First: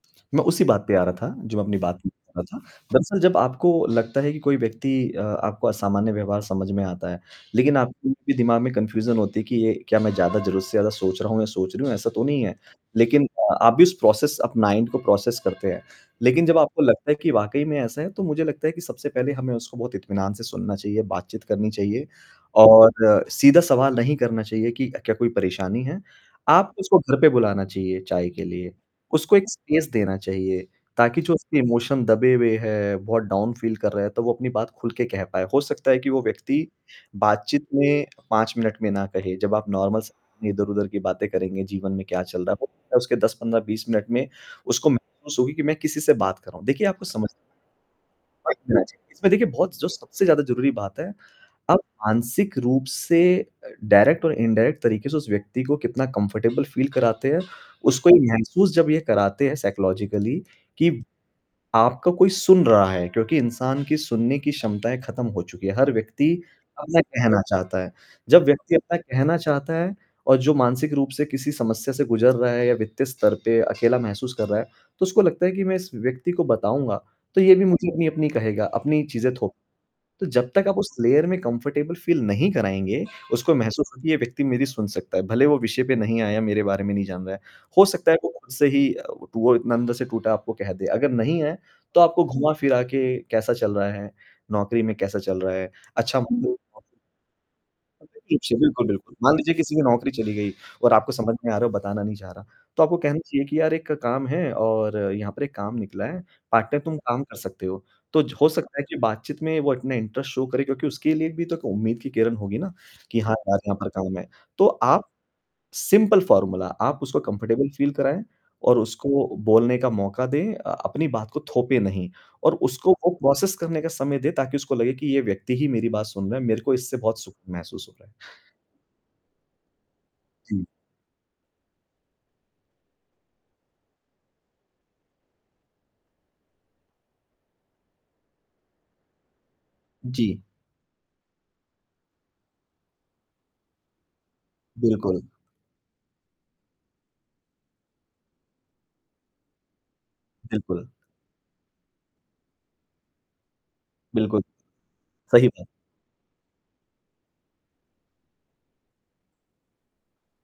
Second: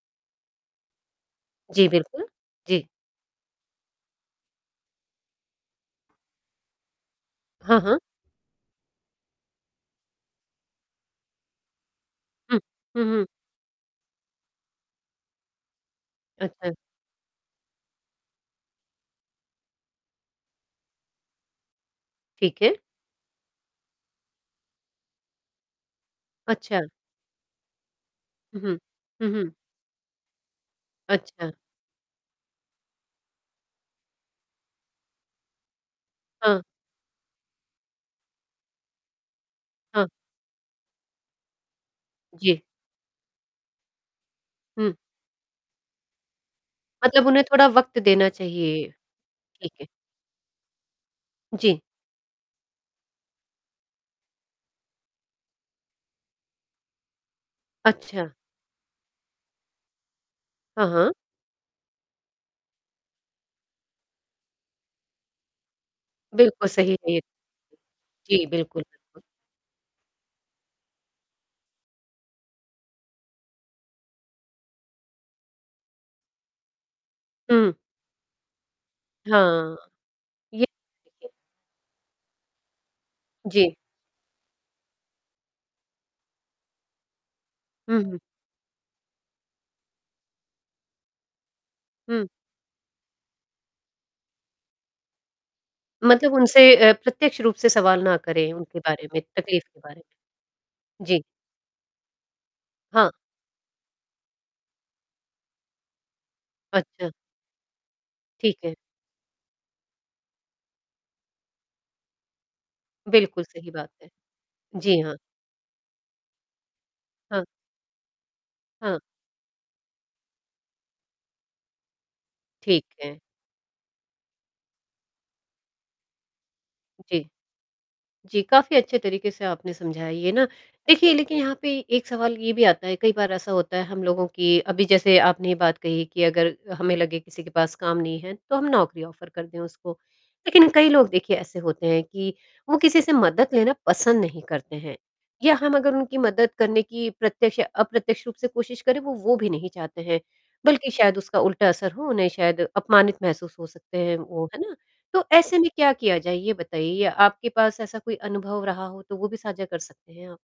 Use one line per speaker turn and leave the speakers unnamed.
मैं उसी बात पे आ रहा था जो अपनी
जी,
बात मैं
बिल्कुल,
बता रहा था।
जी।
दरअसल जब आपको लगता है कि कोई व्यक्ति अ, आपको असामान्य व्यवहार समझ में आता है लेकिन
हाँ,
आप
हाँ।
उनके दिमाग में कन्फ्यूज़न होती है कि ये क्या मैं ज़्यादा ज़रूर से ज़्यादा सोच रहा हूँ अ, मैं सोच रही हूँ, ऐसा तो नहीं है।
हुँ, हुँ, हुँ।
लेकिन अ, आप भी उस प्रोसेस आप माइन्ड को प्रोसेस करते हैं। लेकिन जब
अच्छा।
आपको लगता है कि वाक़ई में ऐसा है तो मुझे लगता है कि सबसे पहले हमें उसको बहुत इत्मीनान से सुनना चाहिए, बात-चीत करनी चाहिए
ठीक है।
और सीधा सवाल नहीं करना चाहिए कि अ, क्या कोई परेशानी है? आप
अच्छा।
उसको घर पे बुलाना चाहिए चाय के
हुँ,
लिए,
हुँ, हुँ,
उसको एक
हुँ।
स्पेस देना चाहिए ताकि जो
अच्छा।
उसकी इमोशन दबे हुए हैं, बहुत डाउन फ़ील कर रहा है तो वो अपनी बात खुल के कह पाए। हो सकता है कि वो
हाँ।
व्यक्ति बात-चीत में 5 मिनट में ना कहे, जब आप नॉर्मल
हाँ।
स अपनी इधर-उधर की बातें करेंगे, जीवन में क्या चल रहा है
जी।
तो हो उसके 10-15, 20 मिनट में उसको
हुँ।
महसूस होगी कि मैं किसी से बात कर रहा हूँ। देखिए आपको
मतलब
समझ
उन्हें थोड़ा वक़्त देना
फेंक देना
चाहिए,
चाहिए। इसमें देखिए
ठीक
बहुत स
है।
जो सबसे ज़्यादा ज़रूरी बात है, अब
जी।
मानसिक रूप से अ, डायरेक्ट और इनडायरेक्ट तरीके से उस व्यक्ति को कितना कम्फ़र्टेबल फ़ील कराते हो, उसको ये
अच्छा।
महसूस जब ये कराते हैं साइकोलॉजिकली
हाँ,
कि
हाँ।
आपका कोई सुन रहा है क्योंकि इंसान की सुनने की क्षमताएँ खत्म हो चुकी हैं, हर व्यक्ति
बिल्कुल सही
अपना
है ये त
कहना चाहता है। जब
जी,
व्यक्ति
बिल्कुल,
अपना
बिल्कुल।
कहना चाहता है और जो मानसिक रूप से किसी समस्या से गुज़र रहा है या वित्तीय स्तर पे अकेला महसूस कर रहा है तो उसको लगता है कि मैं इस व्यक्ति को बताऊँगा तो ये भी
हुँ।
मुझे अपनी-अपनी कहेगा, अपनी चीज़ें थोप
हाँ,
तो जब
ये
तक आप उस लेयर में कंफर्टेबल फ़ील नहीं कराएँगे, उसको
जी।
महसूस हो कि ये व्यक्ति मेरी सुन सकता है। भले ही वो विषय पे नहीं आया, मेरे बारे में नहीं जान रहा, हो
हुँ,
सकता है
हुँ।
वो खुद से ही अ, व टू वो इतना अंदर से टूटा आपको कह दे। अगर नहीं है तो आपको
हुँ।
घुमा-फिरा के, कैसा चल रहा है? नौकरी में कैसा चल रहा है? अच्छा
मतलब
मु एक
उनसे
ओ
अ, प्रत्यक्ष रूप से सवाल ना करें
इछे
उनके
बिल्कुल,
बारे
बिल्कुल,
में,
मान लीजिए
तक़लीफ़
किसी
के
की
बारे
नौकरी चली गई और
में।
आपको
जी।
समझ में आ रहा है बताना नहीं चाह रहा, तो आपको
हाँ।
कहना चाहिए कि यार एक काम है और यहाँ पर एक काम निकला है, पार्ट टाइम तुम
अच्छा।
काम कर सकते हो। तो ज हो
ठीक है।
सकता है कि बात-चीत में वो अपने इंटरेस्ट शो करे क्योंकि उसके लिए भी तो क उम्मीद की किरण होगी ना कि हाँ
बिल्कुल
यार,
सही
यहाँ
बात
पर
है।
काम है। तो
जी
आप
हाँ।
सिंपल फॉर्मूला आप उसको
हाँ।
कंफर्टेबल फील कराएँ और
हाँ।
उसको अ, बोलने का मौका दें। अ अपनी बात को थोपे नहीं और
ठीक
उसको वो
है।
प्रोसेस करने का समय दें ताकि उसको लगे कि ये व्यक्ति ही मेरी बात सुन रहा है, मेरे को इससे बहुत
जी,
सुख महसूस हो रहा है।
जी, काफ़ी अच्छे तरीके से आपने समझाया ये ना।
जी।
देखिए लेकिन यहाँ पे एक सवाल ये भी आता है, कई बार ऐसा होता है हम लोगों की अभी जैसे आपने ये बात कही कि अगर हमें लगे किसी के पास काम नहीं है तो हम नौकरी ऑफर कर दें उसको।
जी।
लेकिन कई लोग देखिए ऐसे होते हैं कि वो किसी से मदद लेना पसंद नहीं करते हैं
बिल्कुल।
या हम अगर उनकी मदद करने की प्रत्यक्ष या अप्रत्यक्ष रूप से कोशिश करें वो, वो भी नहीं चाहते हैं।
बिल्कुल।
बल्कि शायद उसका उल्टा असर हो, उन्हें शायद अपमानित महसूस हो सकते हैं
बिल्कुल,
वो। है ना? तो
सही
ऐसे
बात।
में क्या किया जाए ये बताइए? या आपके पास ऐसा कोई अनुभव रहा हो तो वो भी साझा कर सकते हैं आप।